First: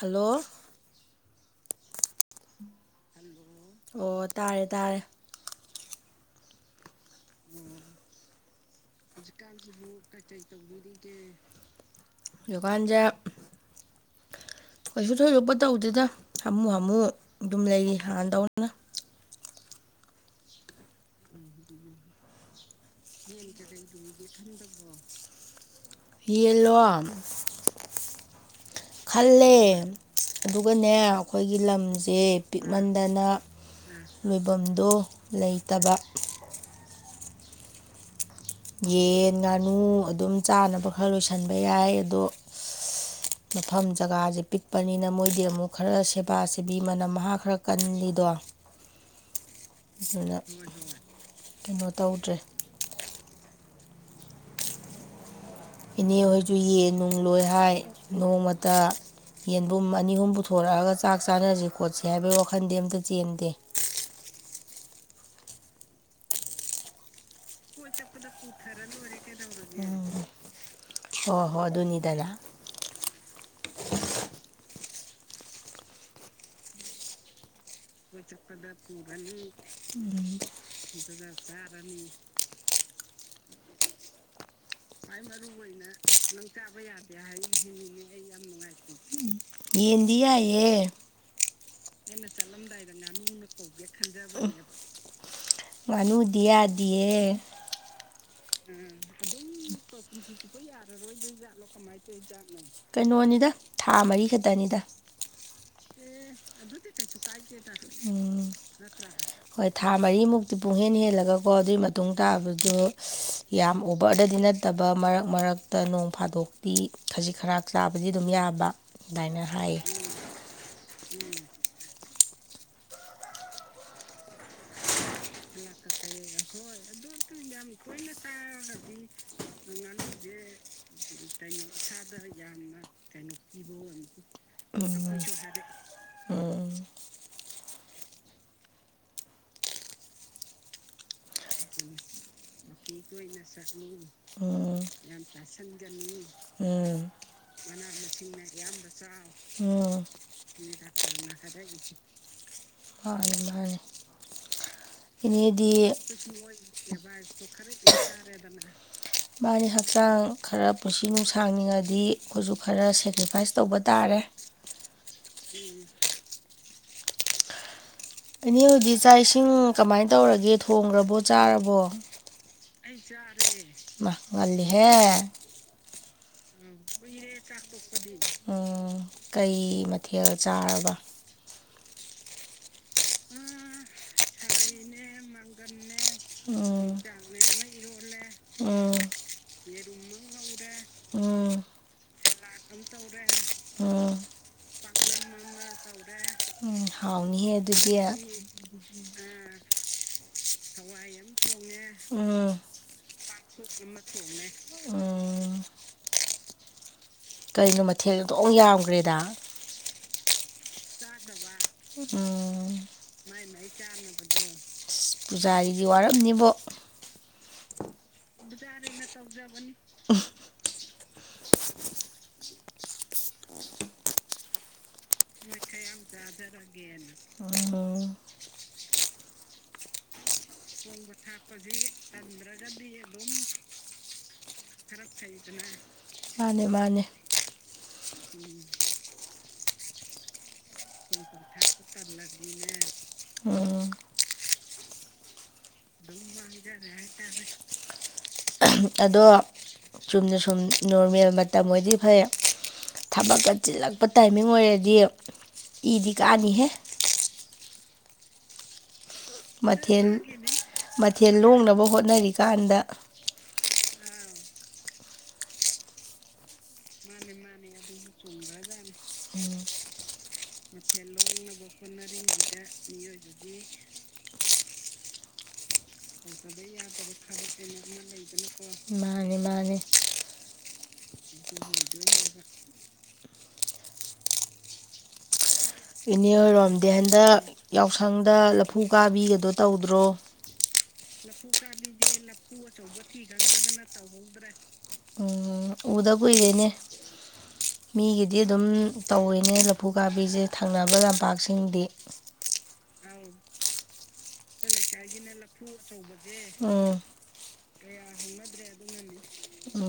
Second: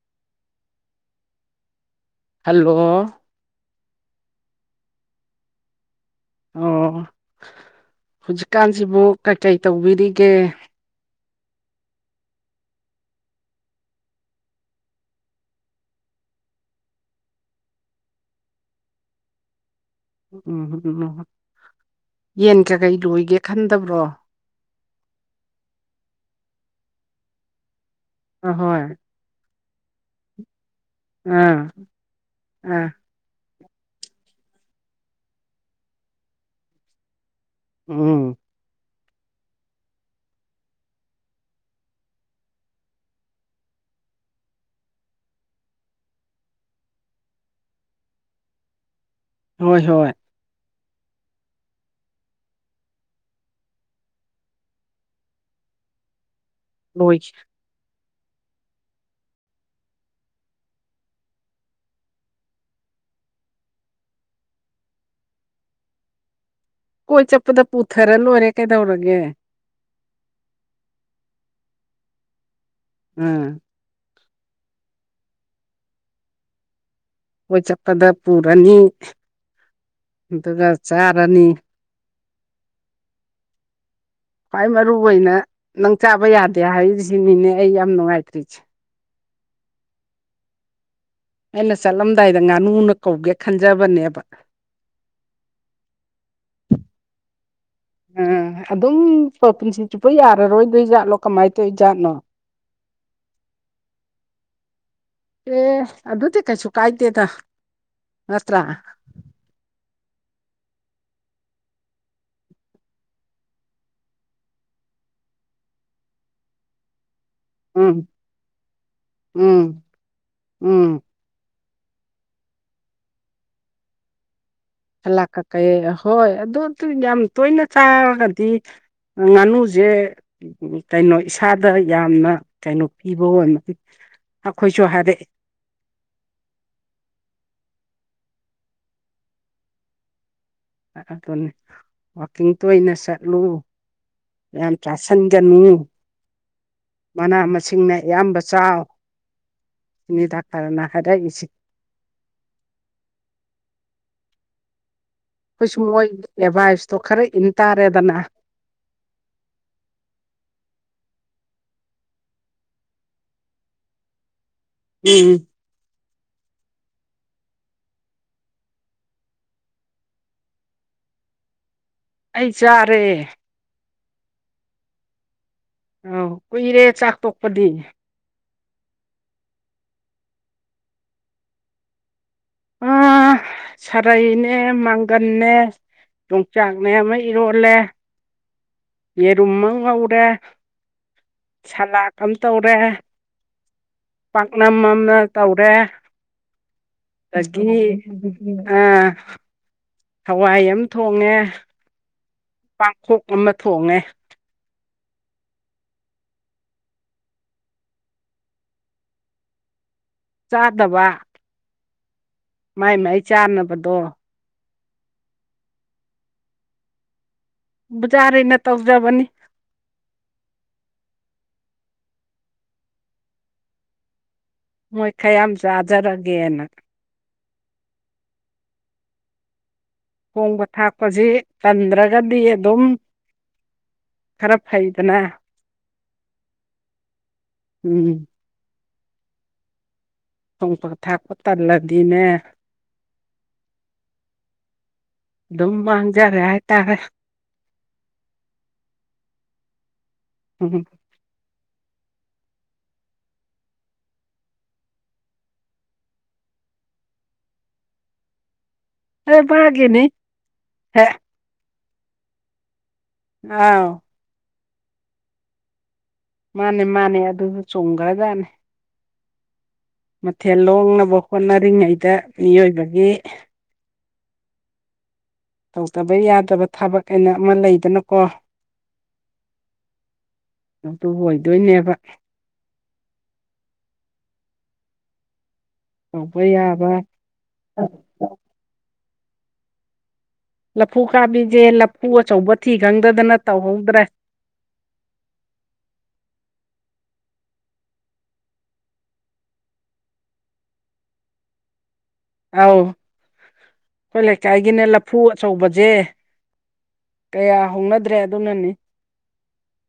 hello hello ꯑꯣ ꯇꯥꯔꯦ ꯇꯥꯔꯦ ꯑꯣ ꯍꯧꯖꯤꯛꯀꯥꯟꯁꯤꯕꯨ ꯀꯩꯀꯩ ꯇꯧꯕꯤꯔꯤꯒꯦ ꯌꯀꯥꯟꯗ ꯀꯩꯁꯨ ꯊꯣꯏꯗꯣꯛꯄ ꯇꯧꯗꯦꯗ ꯍꯥꯃꯨ ꯍꯥꯃꯨ ꯑꯗꯨꯝ ꯂꯩꯔꯤ ꯍꯥꯟꯅ ꯇꯧꯅ ꯎꯝꯝ ꯎꯝ ꯎꯝ ꯌꯦꯟ ꯀ ꯀꯩ ꯂꯣꯏꯒꯦ ꯌꯦ ꯆ ꯈꯟꯗꯕ꯭ꯔꯣ ꯇꯦꯟꯔꯤꯦ ꯌꯦꯂꯣ ꯑ ꯍꯣꯏ ꯈꯜꯂꯦ ꯑꯗꯨꯒꯅꯦ ꯑꯥ ꯑꯩꯈꯣꯏꯒꯤ ꯂꯝꯁꯦ ꯑꯥ ꯄꯤꯛꯃꯟꯗꯅ ꯂꯣꯏꯐꯝꯗꯣ ꯂꯩꯇꯕ ꯎꯝ ꯌꯦꯟ ꯉꯥꯅꯨ ꯑꯗꯨꯝ ꯆꯥꯅꯕ ꯈꯔ ꯂꯣꯏꯁꯤꯟꯕ ꯌꯥꯏ ꯑꯗꯣ [inaudible] [inaudible] ꯃꯐꯝ ꯖꯒꯥꯁꯦ ꯄꯤꯛꯄꯅꯤꯅ ꯃꯣꯏꯗꯤ ꯑꯃꯨꯛ ꯈꯔ ꯁꯦꯕꯥ ꯁꯦꯕꯤ ꯃꯅꯝ ꯃꯍꯥꯛ ꯈꯔ ꯀꯜꯂꯤꯗꯣ [inaudible] [inaudible] ꯍꯣꯏ ꯁꯤꯅ ꯀꯩꯅꯣ ꯇꯧꯗ꯭ꯔꯦ ꯏꯅꯦꯍꯣꯏꯁꯨ ꯌꯦꯟ ꯅꯨꯡ ꯂꯣꯏ ꯍꯥꯏ ꯅꯣꯡꯃꯇ ꯌꯦꯟꯕꯨꯝ ꯑꯅꯤ ꯑꯍꯨꯝ ꯄꯨꯊꯣꯔꯛꯑꯒ ꯆꯥꯛ ꯆꯥꯅꯔꯁꯤ ꯈꯣꯠꯁꯤ ꯍꯥꯏꯕꯩ ꯋꯥꯈꯟꯗꯤ ꯑꯝꯇ ꯆꯦꯟꯗꯦ ꯀꯣꯏ ꯆꯠꯄꯗ ꯄꯨꯊꯔ ꯂꯣꯏꯔꯦ ꯀꯩꯗꯧꯔꯒꯦ ꯍꯣꯏ ꯍꯣꯏ ꯑꯗꯨꯅꯤꯗꯗꯥ ꯎꯝ ꯀꯣꯏ ꯆꯠꯄꯗ ꯄꯨꯔꯅꯤ ꯑꯗꯨꯒ ꯆꯥꯔꯅꯤ ꯃꯔꯅꯤ ꯈ꯭ꯋꯥꯏ ꯃꯔꯨꯏ ꯑꯣꯏꯅ ꯅꯪ ꯆꯥꯕ ꯌꯥꯗꯦ ꯍꯥꯏꯔꯤꯁꯤꯅꯤꯅꯦ ꯑꯩ ꯌꯥꯝ ꯅꯨꯡꯉꯥꯏꯇ꯭ꯔꯤꯁꯦ ꯌꯦꯟꯗꯤ ꯌꯥꯏꯌꯦ ꯑꯩꯅ ꯆꯠꯂꯝꯗꯥꯏꯗ ꯉꯥꯅꯨꯅ ꯀꯧꯒꯦ ꯈꯟꯖꯕꯅꯦꯕ ꯉꯥꯅꯨꯗꯤ ꯌꯥꯗꯤꯌꯦ ꯎꯝ ꯑꯗꯨꯝ ꯄꯨꯟꯁꯤ ꯆꯨꯞꯄ ꯌꯥꯔꯔꯣꯏꯗꯣꯏ ꯖꯥꯠꯂꯣ ꯀꯃꯥꯏꯅ ꯇꯧꯏ ꯖꯥꯠꯅꯣ ꯀꯩꯅꯣꯅꯤꯗ ꯊꯥ ꯃꯔꯤ ꯈꯛꯇꯅꯤꯗ ꯑꯦ ꯑꯗꯨꯗꯤ ꯀꯩꯁꯨ ꯀꯥꯏꯗꯦꯗ ꯎꯝ ꯅꯠꯇ꯭ꯔꯥ ꯍꯣꯏ ꯊꯥ ꯃꯔꯤꯃꯨꯛꯇꯤ ꯄꯨꯡꯍꯦꯟ ꯍꯦꯜꯂꯒꯀꯣ ꯑꯗꯨꯒꯤ ꯃꯇꯨꯡ ꯇꯥꯕꯗꯨ ꯌꯥꯝ ꯑꯣꯕꯔꯗꯗꯤ ꯅꯠꯇꯕ ꯃꯔꯛ ꯃꯔꯛꯇ ꯅꯣꯡ ꯐꯥꯗꯣꯛꯇꯤ ꯈꯖꯤꯛ ꯈꯔ ꯎꯝ ꯆꯥꯕꯗꯤ ꯑꯗꯨꯝ ꯌꯥꯕ ꯑꯗꯨꯃꯥꯏꯅ ꯍꯥꯏꯌꯦ ꯎꯝ ꯎꯝ ꯂꯥꯛ ꯀ ꯀꯩ ꯍꯣꯏ ꯑꯗꯨꯗ ꯌꯥꯝ ꯇꯣꯏꯅ ꯆꯥꯔꯒꯗꯤ ꯉꯥꯅꯨꯁꯦ ꯀꯩꯅꯣ ꯏꯁꯥꯗ ꯌꯥꯝꯅ ꯀꯩꯅꯣ ꯄꯤꯕ ꯑꯣꯏꯕ ꯎꯝ ꯎꯝ ꯑꯗꯨꯅꯤ ꯋꯥꯛꯀꯤꯡ ꯇꯣꯏꯅ ꯎꯇꯤ ꯆꯠꯂꯨ ꯇꯣꯏꯅ ꯆꯥꯅꯤ ꯌꯥꯝ ꯆꯥꯁꯟꯒꯅꯤ ꯎꯝ ꯎꯝ ꯃꯅꯥ ꯃꯥꯅꯦ ꯃꯁꯤꯡꯅ ꯑꯌꯥꯝꯕ ꯆꯥꯎ ꯁꯤꯅꯤ ꯗꯥꯛꯇꯔꯅ ꯍꯥꯏꯔꯛꯏꯁꯤ ꯃꯥꯅꯤ ꯏꯅꯦꯗꯤ ꯑꯩꯈꯣꯏꯁꯨ ꯃꯣꯏ ꯑꯦꯗꯚꯥꯏꯁꯇꯣ ꯈꯔ ꯏꯟ ꯇꯥꯔꯦꯗꯅ ꯃꯥꯒꯤ ꯍꯛꯆꯥꯡ ꯈꯔ ꯄꯨꯟꯁꯤ ꯅꯨꯡꯁꯥꯡꯅꯤꯡꯉꯗꯤ ꯑꯩꯈꯣꯏꯁꯨ ꯈꯔ ꯁꯦꯀ꯭ꯔꯤꯐꯥꯏꯁ ꯇꯧꯕ ꯇꯥꯔꯦ ꯎꯝ ꯎꯝ [inaudible] ꯏꯅꯦ ꯍꯣꯢꯗꯤ ꯆꯥꯛ ꯏꯁꯤꯡ ꯀꯃꯥꯏꯅ ꯇꯧꯔꯒꯦ ꯊꯣꯡꯈ꯭ꯔꯕꯣ ꯆꯥꯔꯕꯣ ꯑꯩ ꯆꯥꯔꯦ ꯉꯜꯂꯤꯍꯦ ꯑꯧ ꯀꯨꯏꯔꯦ ꯆꯥꯛ ꯇꯣꯛꯄꯗꯤ ꯎꯝ ꯀꯩ ꯃꯊꯦꯜ ꯆꯥꯔꯕ ꯎꯥ ꯁꯔꯥꯏꯅꯦ ꯃꯒꯟꯅꯦ ꯎꯝ ꯌꯣꯡꯆꯥꯛꯅꯦ ꯑꯃ ꯏꯔꯣꯜꯂꯦ ꯎꯝ ꯌꯦꯔꯃ ꯉ ꯎꯔ ꯎꯝ ꯁꯂꯥ ꯀꯝ ꯇꯧꯔꯦ ꯎꯝ ꯄꯥꯛꯅꯝ ꯑꯃꯅ ꯇꯧꯔꯦ ꯎꯝ ꯍꯥꯎꯅꯤꯍꯦ ꯑꯗꯒꯤ ꯑꯗꯨꯗꯤ ꯎ ꯑꯥ ꯍꯋꯥꯏ ꯑꯃ ꯊꯣꯡꯉꯦ ꯎꯝ ꯄꯥꯡꯈꯣꯛ ꯑꯃ ꯊꯣꯡꯉꯦ [inaudible] ꯀꯩꯅꯣ ꯃꯊꯦꯜꯗꯣꯛ ꯌꯥꯝꯈ꯭ꯔꯦꯗ ꯆꯥꯗꯕ [inaudible] ꯑꯁ ꯃꯥꯏ ꯃꯥꯏ ꯆꯥꯅꯕꯗꯣ ꯄꯨꯖꯥꯔꯤꯗꯤ ꯋꯥꯔꯝꯅꯤꯕꯣ ꯕꯖꯥꯔꯩꯅ ꯇꯧꯖꯕꯅꯤ ꯔꯕꯅꯤ [unintelligible] ꯃꯣꯏ ꯈꯌꯥꯝ ꯆꯥꯖꯔꯒꯦꯅ ꯍꯜꯂꯣ ꯊꯣꯡꯕ ꯊꯥꯛꯄꯁꯤ ꯄꯨꯟꯕꯊꯥꯄꯚ ꯇ ꯇꯟꯗ꯭ꯔꯒꯗꯤ ꯔꯒꯕꯤ ꯑꯗꯨꯝ ꯈꯔ ꯐꯩꯗꯅ ꯃꯥꯅꯦ ꯃꯥꯅꯦ ꯎꯝ ꯊꯣꯡꯕ ꯊꯥꯛꯄ ꯇꯜꯂꯗꯤꯅꯦ ꯎꯝ ꯑꯗꯨꯃ ꯍꯪꯖꯦ ꯍꯥꯏꯔ ꯑꯗꯣ ꯆꯨꯝꯅ ꯁꯨꯝ ꯎꯝ ꯅꯣꯔꯃꯦꯜ ꯃꯇꯝ ꯑꯣꯏꯗꯤ ꯐꯩ ꯊꯕꯛꯀ ꯆꯤꯜꯂꯛꯄ ꯇꯥꯏꯃꯤꯡ ꯑꯣꯏꯔꯗꯤ ꯏꯗꯤ ꯀꯥꯅꯤꯍꯦ ꯑꯦ ꯚꯥꯒꯤꯅꯤ ꯃꯊꯦꯜ ꯍꯦ ꯃꯊꯦꯜ ꯂꯣꯡꯅꯕ ꯍꯣꯠꯅꯔꯤꯀꯥꯟꯗ ꯑꯥꯎ ꯃꯥꯅꯦ ꯃꯥꯅꯦ ꯑꯗꯨ ꯆꯨꯝꯒꯔꯖꯥꯠꯅꯦ ꯎꯝ ꯃꯊꯦꯜ ꯂꯣꯡꯅꯕ ꯍꯣꯠꯅꯔꯤꯉꯩꯗ ꯃꯤꯑꯣꯏꯕꯒꯤ ꯇꯧꯗꯕ ꯌꯥꯗꯕ ꯊꯕꯛ ꯑꯅ ꯑꯃ ꯂꯩꯗꯅꯀꯣ ꯃꯥꯅꯦ ꯃꯥꯅꯦ ꯑꯗꯨꯗꯨꯕꯨ ꯑꯣꯏꯗꯣꯏꯅꯦꯕ ꯏꯅꯦ ꯇꯧꯕ ꯍꯣꯏꯔꯣꯝꯗꯤ ꯌꯥꯕ ꯍꯟꯗꯛ ꯌꯥꯎꯁꯪꯗ ꯂꯐꯨ ꯀꯥꯕꯤꯒꯗꯣ ꯇꯧꯗ꯭ꯔꯣ ꯂꯐꯨ ꯀꯥꯕꯤꯁꯦ ꯂꯐꯨ ꯑꯆꯧꯕ ꯊꯤ ꯈꯪꯗꯗꯅ ꯇꯧꯍꯧꯗ꯭ꯔ ꯑꯗꯨꯗ꯭ꯔꯦ ꯎꯝ ꯎꯗ ꯀꯨꯏꯔꯦꯅꯦ ꯃꯤꯒꯤꯗꯤ ꯑꯗꯨꯝ ꯇꯧꯋꯤꯅꯦ ꯂꯐꯨ ꯀꯥꯕꯤꯁꯦ ꯊꯪꯅꯕ ꯂꯝꯄꯥꯛꯁꯤꯡꯗꯤ ꯑꯥꯎ ꯑꯩꯈꯣꯏ ꯂꯩꯀꯥꯏꯒꯤꯅꯦ ꯂꯐꯨ ꯑꯆꯧꯕꯁꯦ ꯎꯝ ꯀꯌꯥ ꯍꯧꯣꯡꯅꯗ꯭ꯔꯦ ꯑꯗꯨꯅꯅꯤ ꯎ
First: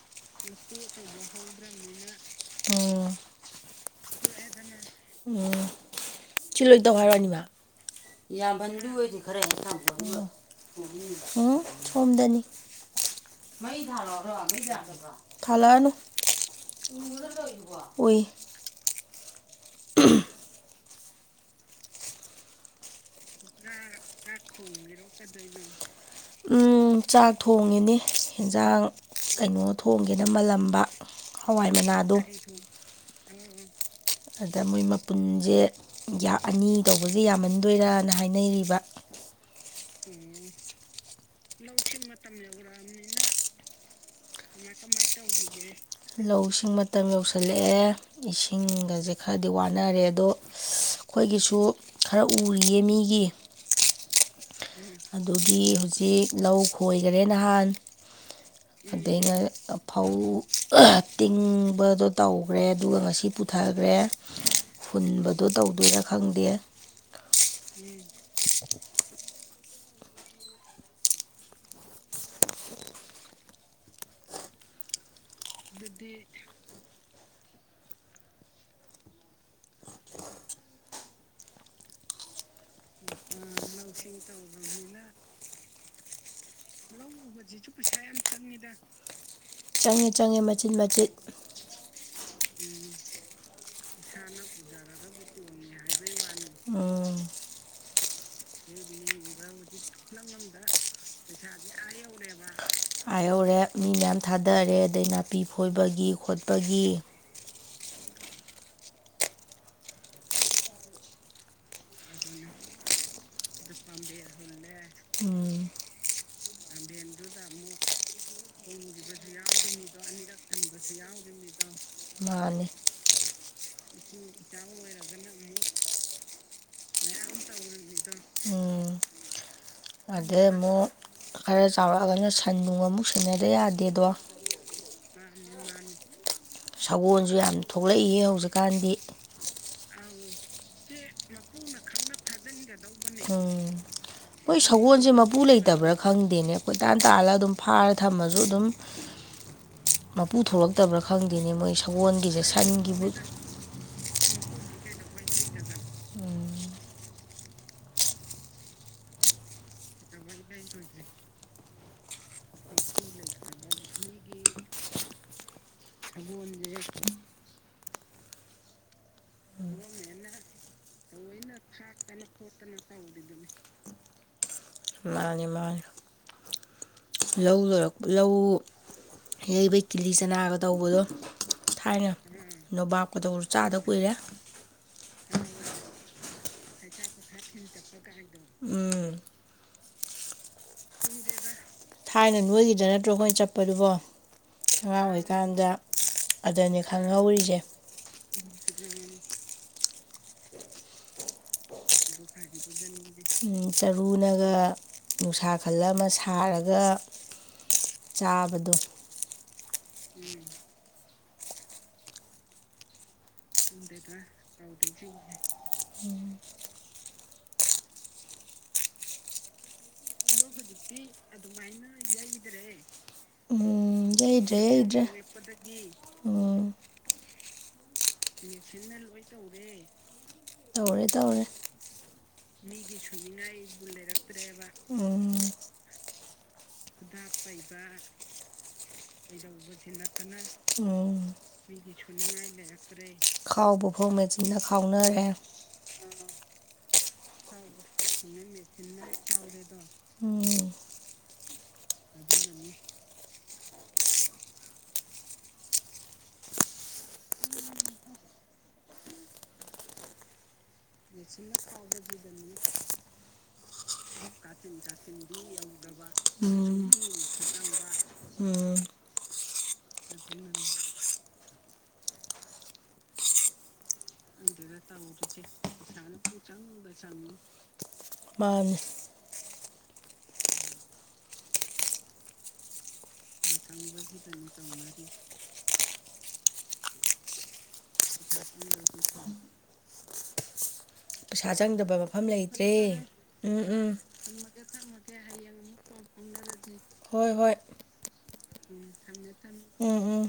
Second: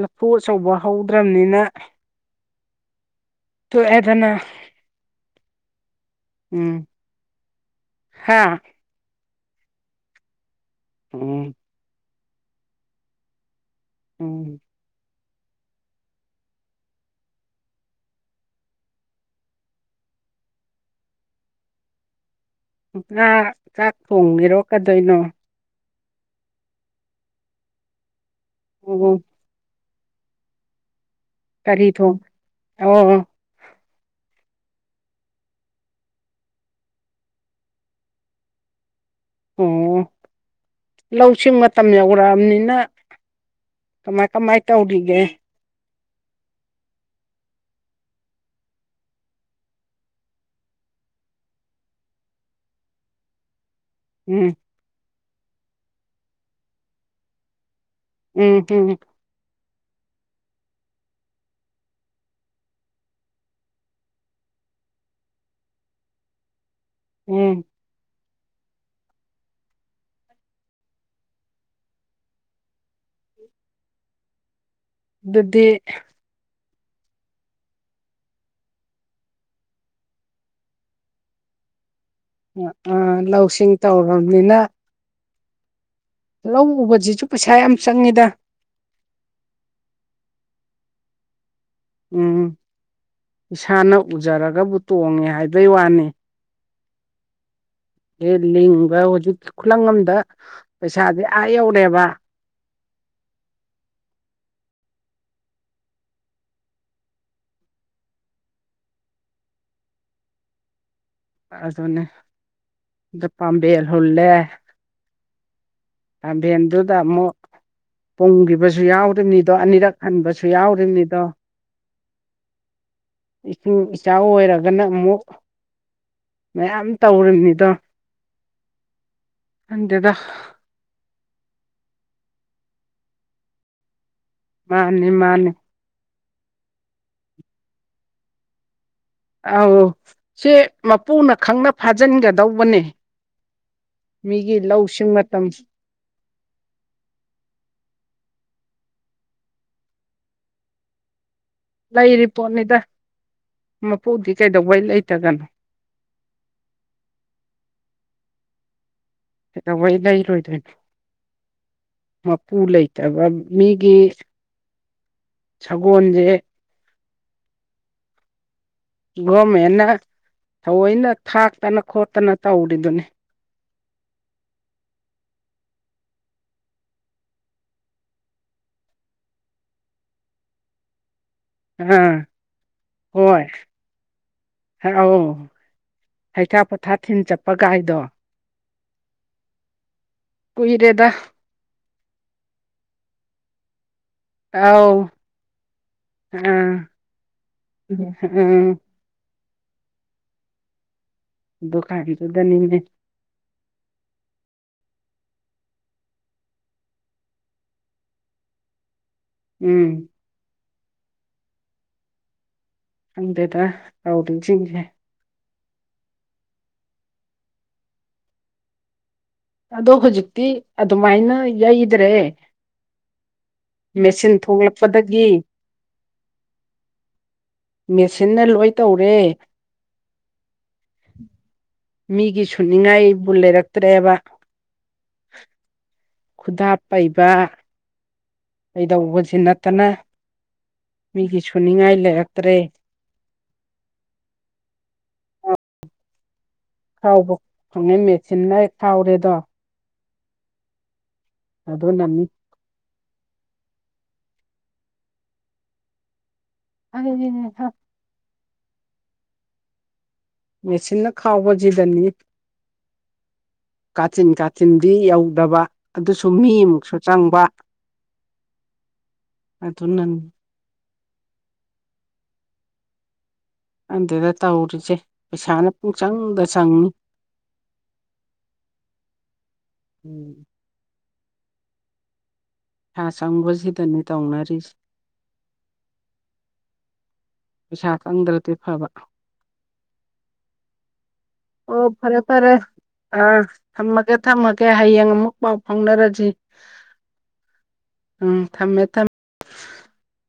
ꯂꯐꯨ ꯑꯆꯧꯕ ꯍꯧꯗ꯭ꯔꯕꯅꯤꯅ ꯑꯣꯝ ꯣ ꯑꯦꯗꯅ ꯎꯝ ꯁꯤ ꯎꯝ ꯂꯣꯏ ꯇꯧ ꯍꯥꯏꯔꯛꯅꯤꯕ ꯍꯥ ꯌꯥꯝꯕꯅ ꯂꯨ ꯑꯣꯏꯗꯤ ꯈꯔ ꯍꯦꯟꯅꯖ ꯎꯝ ꯁꯣꯝꯗꯅꯤ ꯎꯝ ꯊꯂꯅ ꯑꯣꯏꯣꯏ ꯆꯥꯛ ꯊꯣꯡꯕꯤꯔꯣ ꯀꯗꯣꯏꯅꯣ ꯎꯝ ꯆꯥꯛ ꯊꯣꯡꯉꯤꯅꯤ ꯑꯦꯟꯖꯥꯡ ꯑꯣ ꯀꯩꯅꯣ ꯊꯣꯡꯒꯦꯅ ꯃꯥꯜꯂꯝꯕ ꯍꯋꯥꯏ ꯀꯔꯤ ꯊ ꯃꯅꯥꯗꯣ ꯑꯣ ꯑꯗ ꯃꯣꯏ ꯃꯄꯨꯟꯁꯦ ꯑꯅꯤ ꯇꯧꯕꯁꯦ ꯌꯥꯝꯃꯟꯗꯣꯏꯔꯅ ꯍꯥꯏꯅꯔꯤꯕ ꯑꯣ ꯎꯝ ꯂꯧꯁꯤꯡ ꯃꯇꯝ ꯌꯧꯔꯛꯑꯅꯤ ꯀꯃꯥꯏ ꯀꯃꯥꯏ ꯇꯧꯔꯒ ꯂꯧꯁꯤꯡ ꯃꯇꯝ ꯌꯧꯁꯤꯜꯂꯛꯑꯦ ꯏꯁꯤꯡꯒꯁꯦ ꯈꯔꯗꯤ ꯋꯥꯅꯔꯦ ꯑꯗꯣ ꯑꯩꯈꯣꯏꯒꯤꯁꯨ ꯈꯔ ꯎꯔꯤꯌꯦ ꯃꯤꯒꯤ ꯎꯝ ꯑꯗꯨꯒꯤ ꯍꯧꯖꯤꯛ ꯂꯧ ꯈꯣꯏꯈꯔꯦ ꯅꯍꯥꯟ ꯎꯝ ꯎꯝ ꯗꯒꯤꯩꯅ ꯐꯧ ꯇꯤꯡꯕꯗꯣ ꯇꯧꯈ꯭ꯔꯦ ꯑꯗꯨꯒ ꯉꯁꯤ ꯄꯨꯊꯈ꯭ꯔꯦ ꯍꯨꯟꯕꯗꯣ ꯇꯧꯗꯣꯏꯔꯥ ꯈꯪꯗꯦ ꯎꯝ ꯎꯝ [unintelligible] ꯑꯗꯨꯗꯤ ꯑ ꯂꯧꯁꯤꯡ ꯇꯧꯔꯕꯅꯤꯅ ꯂꯧ ꯎꯕꯁꯤꯁꯨ ꯄꯩꯁꯥ ꯌꯥꯝ ꯆꯪꯉꯤꯗ ꯆꯪꯉꯦ ꯆꯪꯉꯦ ꯃꯆꯤꯠ ꯃꯆꯤꯠ ꯎꯝ ꯏꯁꯥꯅ ꯎꯖꯔꯒꯕꯨ ꯇꯣꯡꯉꯦ ꯍꯥꯏꯕꯩ ꯋꯥꯅꯤ ꯎꯝ ꯂꯤꯡꯕ ꯍꯧꯖꯤꯛꯀꯤ ꯈꯨꯂꯪ ꯑꯝꯗ ꯄꯩꯁꯥꯗꯤ ꯑꯥ ꯌꯧꯔꯦꯕ ꯑ ꯑꯣꯔꯦ ꯎꯝ ꯊꯥꯗꯔꯦ ꯑꯗꯩ ꯅꯥꯄꯤ ꯐꯣꯏꯕꯒꯤ ꯈꯣꯠꯄꯒꯤ ꯑꯗꯨꯨꯅꯦ ꯄꯥꯝꯕꯤ ꯍꯨꯜꯂꯦ ꯎꯝ ꯄꯥꯝꯕꯦꯟꯗꯨꯗꯥ ꯑꯃꯨꯛ ꯄꯨꯝꯒꯤꯕꯁꯨ ꯌꯥꯎꯔꯤꯝꯅꯤꯗꯣ ꯑꯅꯤꯔꯛ ꯍꯟꯕꯁꯨ ꯌꯥꯎꯔꯤꯝꯅꯤꯗꯣ ꯃꯥꯅꯦ ꯏꯁꯤꯡ ꯏꯆꯥꯎ ꯑꯣꯏꯔꯒꯅ ꯑꯃꯨꯛ ꯃꯌꯥꯝ ꯇꯧꯔꯤꯝꯅꯤꯗꯣ [unintelligible] ꯑꯗꯩ ꯑꯃꯨꯛ ꯈꯔ ꯆꯥꯎꯔꯛꯑꯒꯅ ꯁꯟ ꯅꯨꯡ ꯑꯃꯨꯛ ꯁꯦꯟꯅꯗ ꯌꯥꯗꯦꯗꯣ ꯃꯥꯅꯦ ꯃꯥꯅꯦ ꯁꯒꯣꯜꯁꯨ ꯌꯥꯝ ꯊꯣꯛꯂꯛꯏꯌꯦ ꯍꯧꯖꯤꯛꯀꯥꯟꯗꯤ ꯑꯧ ꯁꯤ ꯃꯄꯨꯅ ꯈꯪꯅ ꯐꯥꯖꯤꯟꯒꯗꯧꯕꯅꯦ ꯎꯝ ꯃꯤꯒꯤ ꯍꯣꯏ ꯁꯒꯣꯜꯁꯦ ꯂꯧꯁꯤꯡ ꯃꯄꯨ ꯃꯇꯝ ꯂꯩꯇꯕ꯭ꯔꯥ ꯈꯪꯗꯦꯅꯦ ꯀꯣꯏ ꯇꯥꯟ ꯇꯥꯜꯂ ꯑꯗꯨꯝ ꯐꯥꯔ ꯊꯝꯃꯁꯨ ꯑꯗꯨꯝ ꯃꯄꯨ ꯊꯣꯛꯂꯛꯇꯕ꯭ꯔꯥ ꯈꯪꯗꯦꯅꯦ ꯃꯣꯏ ꯂꯩꯔꯤ ꯁꯒꯣꯜꯒꯤꯁꯦ ꯄꯣꯠꯅꯤꯗ ꯁꯟꯒꯤꯕꯨ ꯃꯄꯨꯗꯤ ꯀꯩꯗꯧꯕꯩ ꯂꯩꯇꯒꯅꯣ ꯎꯝ ꯀꯩꯗꯧꯕꯩ ꯂꯩꯔꯣꯏꯗꯣꯏꯅꯣ ꯃꯥꯄꯨ ꯂꯩꯇꯕ ꯃꯤꯒꯤ ꯁꯒꯣꯟꯖꯦ [unintelligible] ꯒꯣꯔꯃꯦꯟꯅ ꯊꯑꯣꯏꯅ ꯊꯥꯛꯇꯅ ꯈꯣꯠꯇꯅ ꯇꯧꯔꯤꯗꯨꯅꯤ ꯃꯥꯅꯤ ꯃꯥꯅꯤ ꯂꯧ ꯂꯣꯏꯔꯛ ꯂꯧ ꯌꯩꯕꯩ ꯀꯤꯂꯤ ꯆꯅꯥꯒ ꯇꯧꯕꯗꯣ ꯊꯥꯏꯅ ꯑꯥ ꯅꯣꯕꯥꯞꯀꯇꯧꯕ ꯍꯣꯏ ꯆꯥꯗ ꯀꯨꯏꯔꯦ ꯑꯧ ꯍꯩꯊꯥ ꯄꯣꯊꯥ ꯊꯤꯟ ꯆꯠꯄ ꯒꯥꯥꯏꯗꯣ ꯎꯝ ꯀꯨꯏꯔꯦꯗ ꯊꯥꯏꯅ ꯅꯣꯏꯒꯤꯗ ꯅꯠꯇ꯭ꯔꯣ ꯈꯣꯏꯅ ꯆꯠꯄꯗꯨꯕꯣ ꯑꯉꯥꯡ ꯑꯥꯎ ꯑꯣꯏꯀꯥꯟꯗ ꯑꯥ ꯑꯗꯅꯦ ꯈꯪꯍꯧꯔꯤꯁꯦ ꯎꯝ ꯗꯨ ꯀꯟꯒꯤꯗꯨꯗꯅꯤꯅꯦ ꯆꯔꯨꯅꯒ ꯅꯨꯡꯁꯥ ꯈꯜ ꯑꯃ ꯁꯥꯔꯒ ꯆꯥꯕꯗꯣ ꯎꯝ ꯈꯪꯗꯦꯗ ꯇꯧꯔꯤꯁꯤꯡꯁꯦ [unintelligible] [unintelligible] ꯑꯗꯣ ꯍꯧꯖꯤꯛꯇꯤ ꯑꯗꯨꯃꯥꯏꯅ ꯌꯩꯗ꯭ꯔꯦ ꯎꯝ ꯃꯦꯆꯤꯟ ꯌꯩꯗ꯭ꯔꯦ ꯌꯩꯗ꯭ꯔꯦ ꯊꯣꯛꯂꯛꯄꯗꯒꯤ ꯎꯝ ꯃꯦꯁꯤꯟꯅ ꯂꯣꯏ ꯇꯧꯔꯦ ꯇꯧꯔꯦ ꯇꯧꯔꯦ ꯃꯤꯒꯤ ꯁꯨꯅꯤꯡꯉꯥꯏꯕꯨ ꯂꯩꯔꯛꯇ꯭ꯔꯦꯕ ꯎꯝ ꯈꯨꯗꯞ [unintelligible] ꯀꯩꯗꯧꯕꯁꯤ ꯅꯠꯇꯅ ꯎꯝ ꯃꯤꯒꯤ ꯁꯨꯅꯤꯡꯉꯥꯏ ꯂꯩꯔꯛꯇ꯭ꯔꯦ ꯈꯥꯎꯕ ꯐꯥꯎ ꯃꯦꯆꯤꯟꯅ ꯈꯥꯎꯅꯔꯦ ꯈꯥꯎꯕ ꯐꯪꯉꯦ ꯃꯦꯆꯤꯟꯅ ꯈꯥꯎꯔꯦꯗꯣ ꯎꯝ ꯑꯗꯨꯗꯅꯅꯤ ꯑꯗꯨꯅꯤꯅꯦꯍꯥ ꯃꯦꯆꯤꯟꯅ ꯈꯥꯎꯕꯁꯤꯗꯅꯤ ꯀꯥꯆꯤꯟ ꯀꯥꯆꯤꯟꯗꯤ ꯌꯧꯗꯕ ꯑꯗꯨꯁꯨ ꯎꯝ ꯃꯤꯃꯨꯛꯁꯨ ꯆꯪꯕ ꯎꯝ ꯑꯗꯨꯅꯅꯤ ꯑꯗꯨꯗ ꯇꯧꯔꯤꯁꯦ ꯄꯩꯁꯥꯅ ꯄꯨꯡꯆꯪꯗ ꯆꯪꯏ ꯃꯅꯤ [unintelligible] ꯁꯥꯥ ꯆꯪꯕꯁꯤꯗꯅꯤ ꯇꯧꯅꯔꯤꯁ ꯄꯩꯁꯥ ꯆꯪꯗ꯭ꯔꯗꯤ ꯐꯕ ꯄꯩꯁꯥ ꯑꯣ ꯆꯪꯗꯕ ꯐꯔꯦ ꯃꯐꯝ ꯐꯔꯦ ꯂꯩꯇ꯭ꯔꯦ ꯑ ꯎꯝ ꯎꯝ ꯊꯃꯒ ꯊꯝꯃꯒꯦ ꯍꯌꯦꯡ ꯑꯃꯨꯛ ꯄꯥꯎ ꯐꯥꯎꯅꯔꯁꯤ ꯍꯣꯏ ꯍꯣꯏ ꯎꯝ ꯊꯝꯃꯦ ꯊꯝꯃꯦ ꯎꯝ ꯎꯝ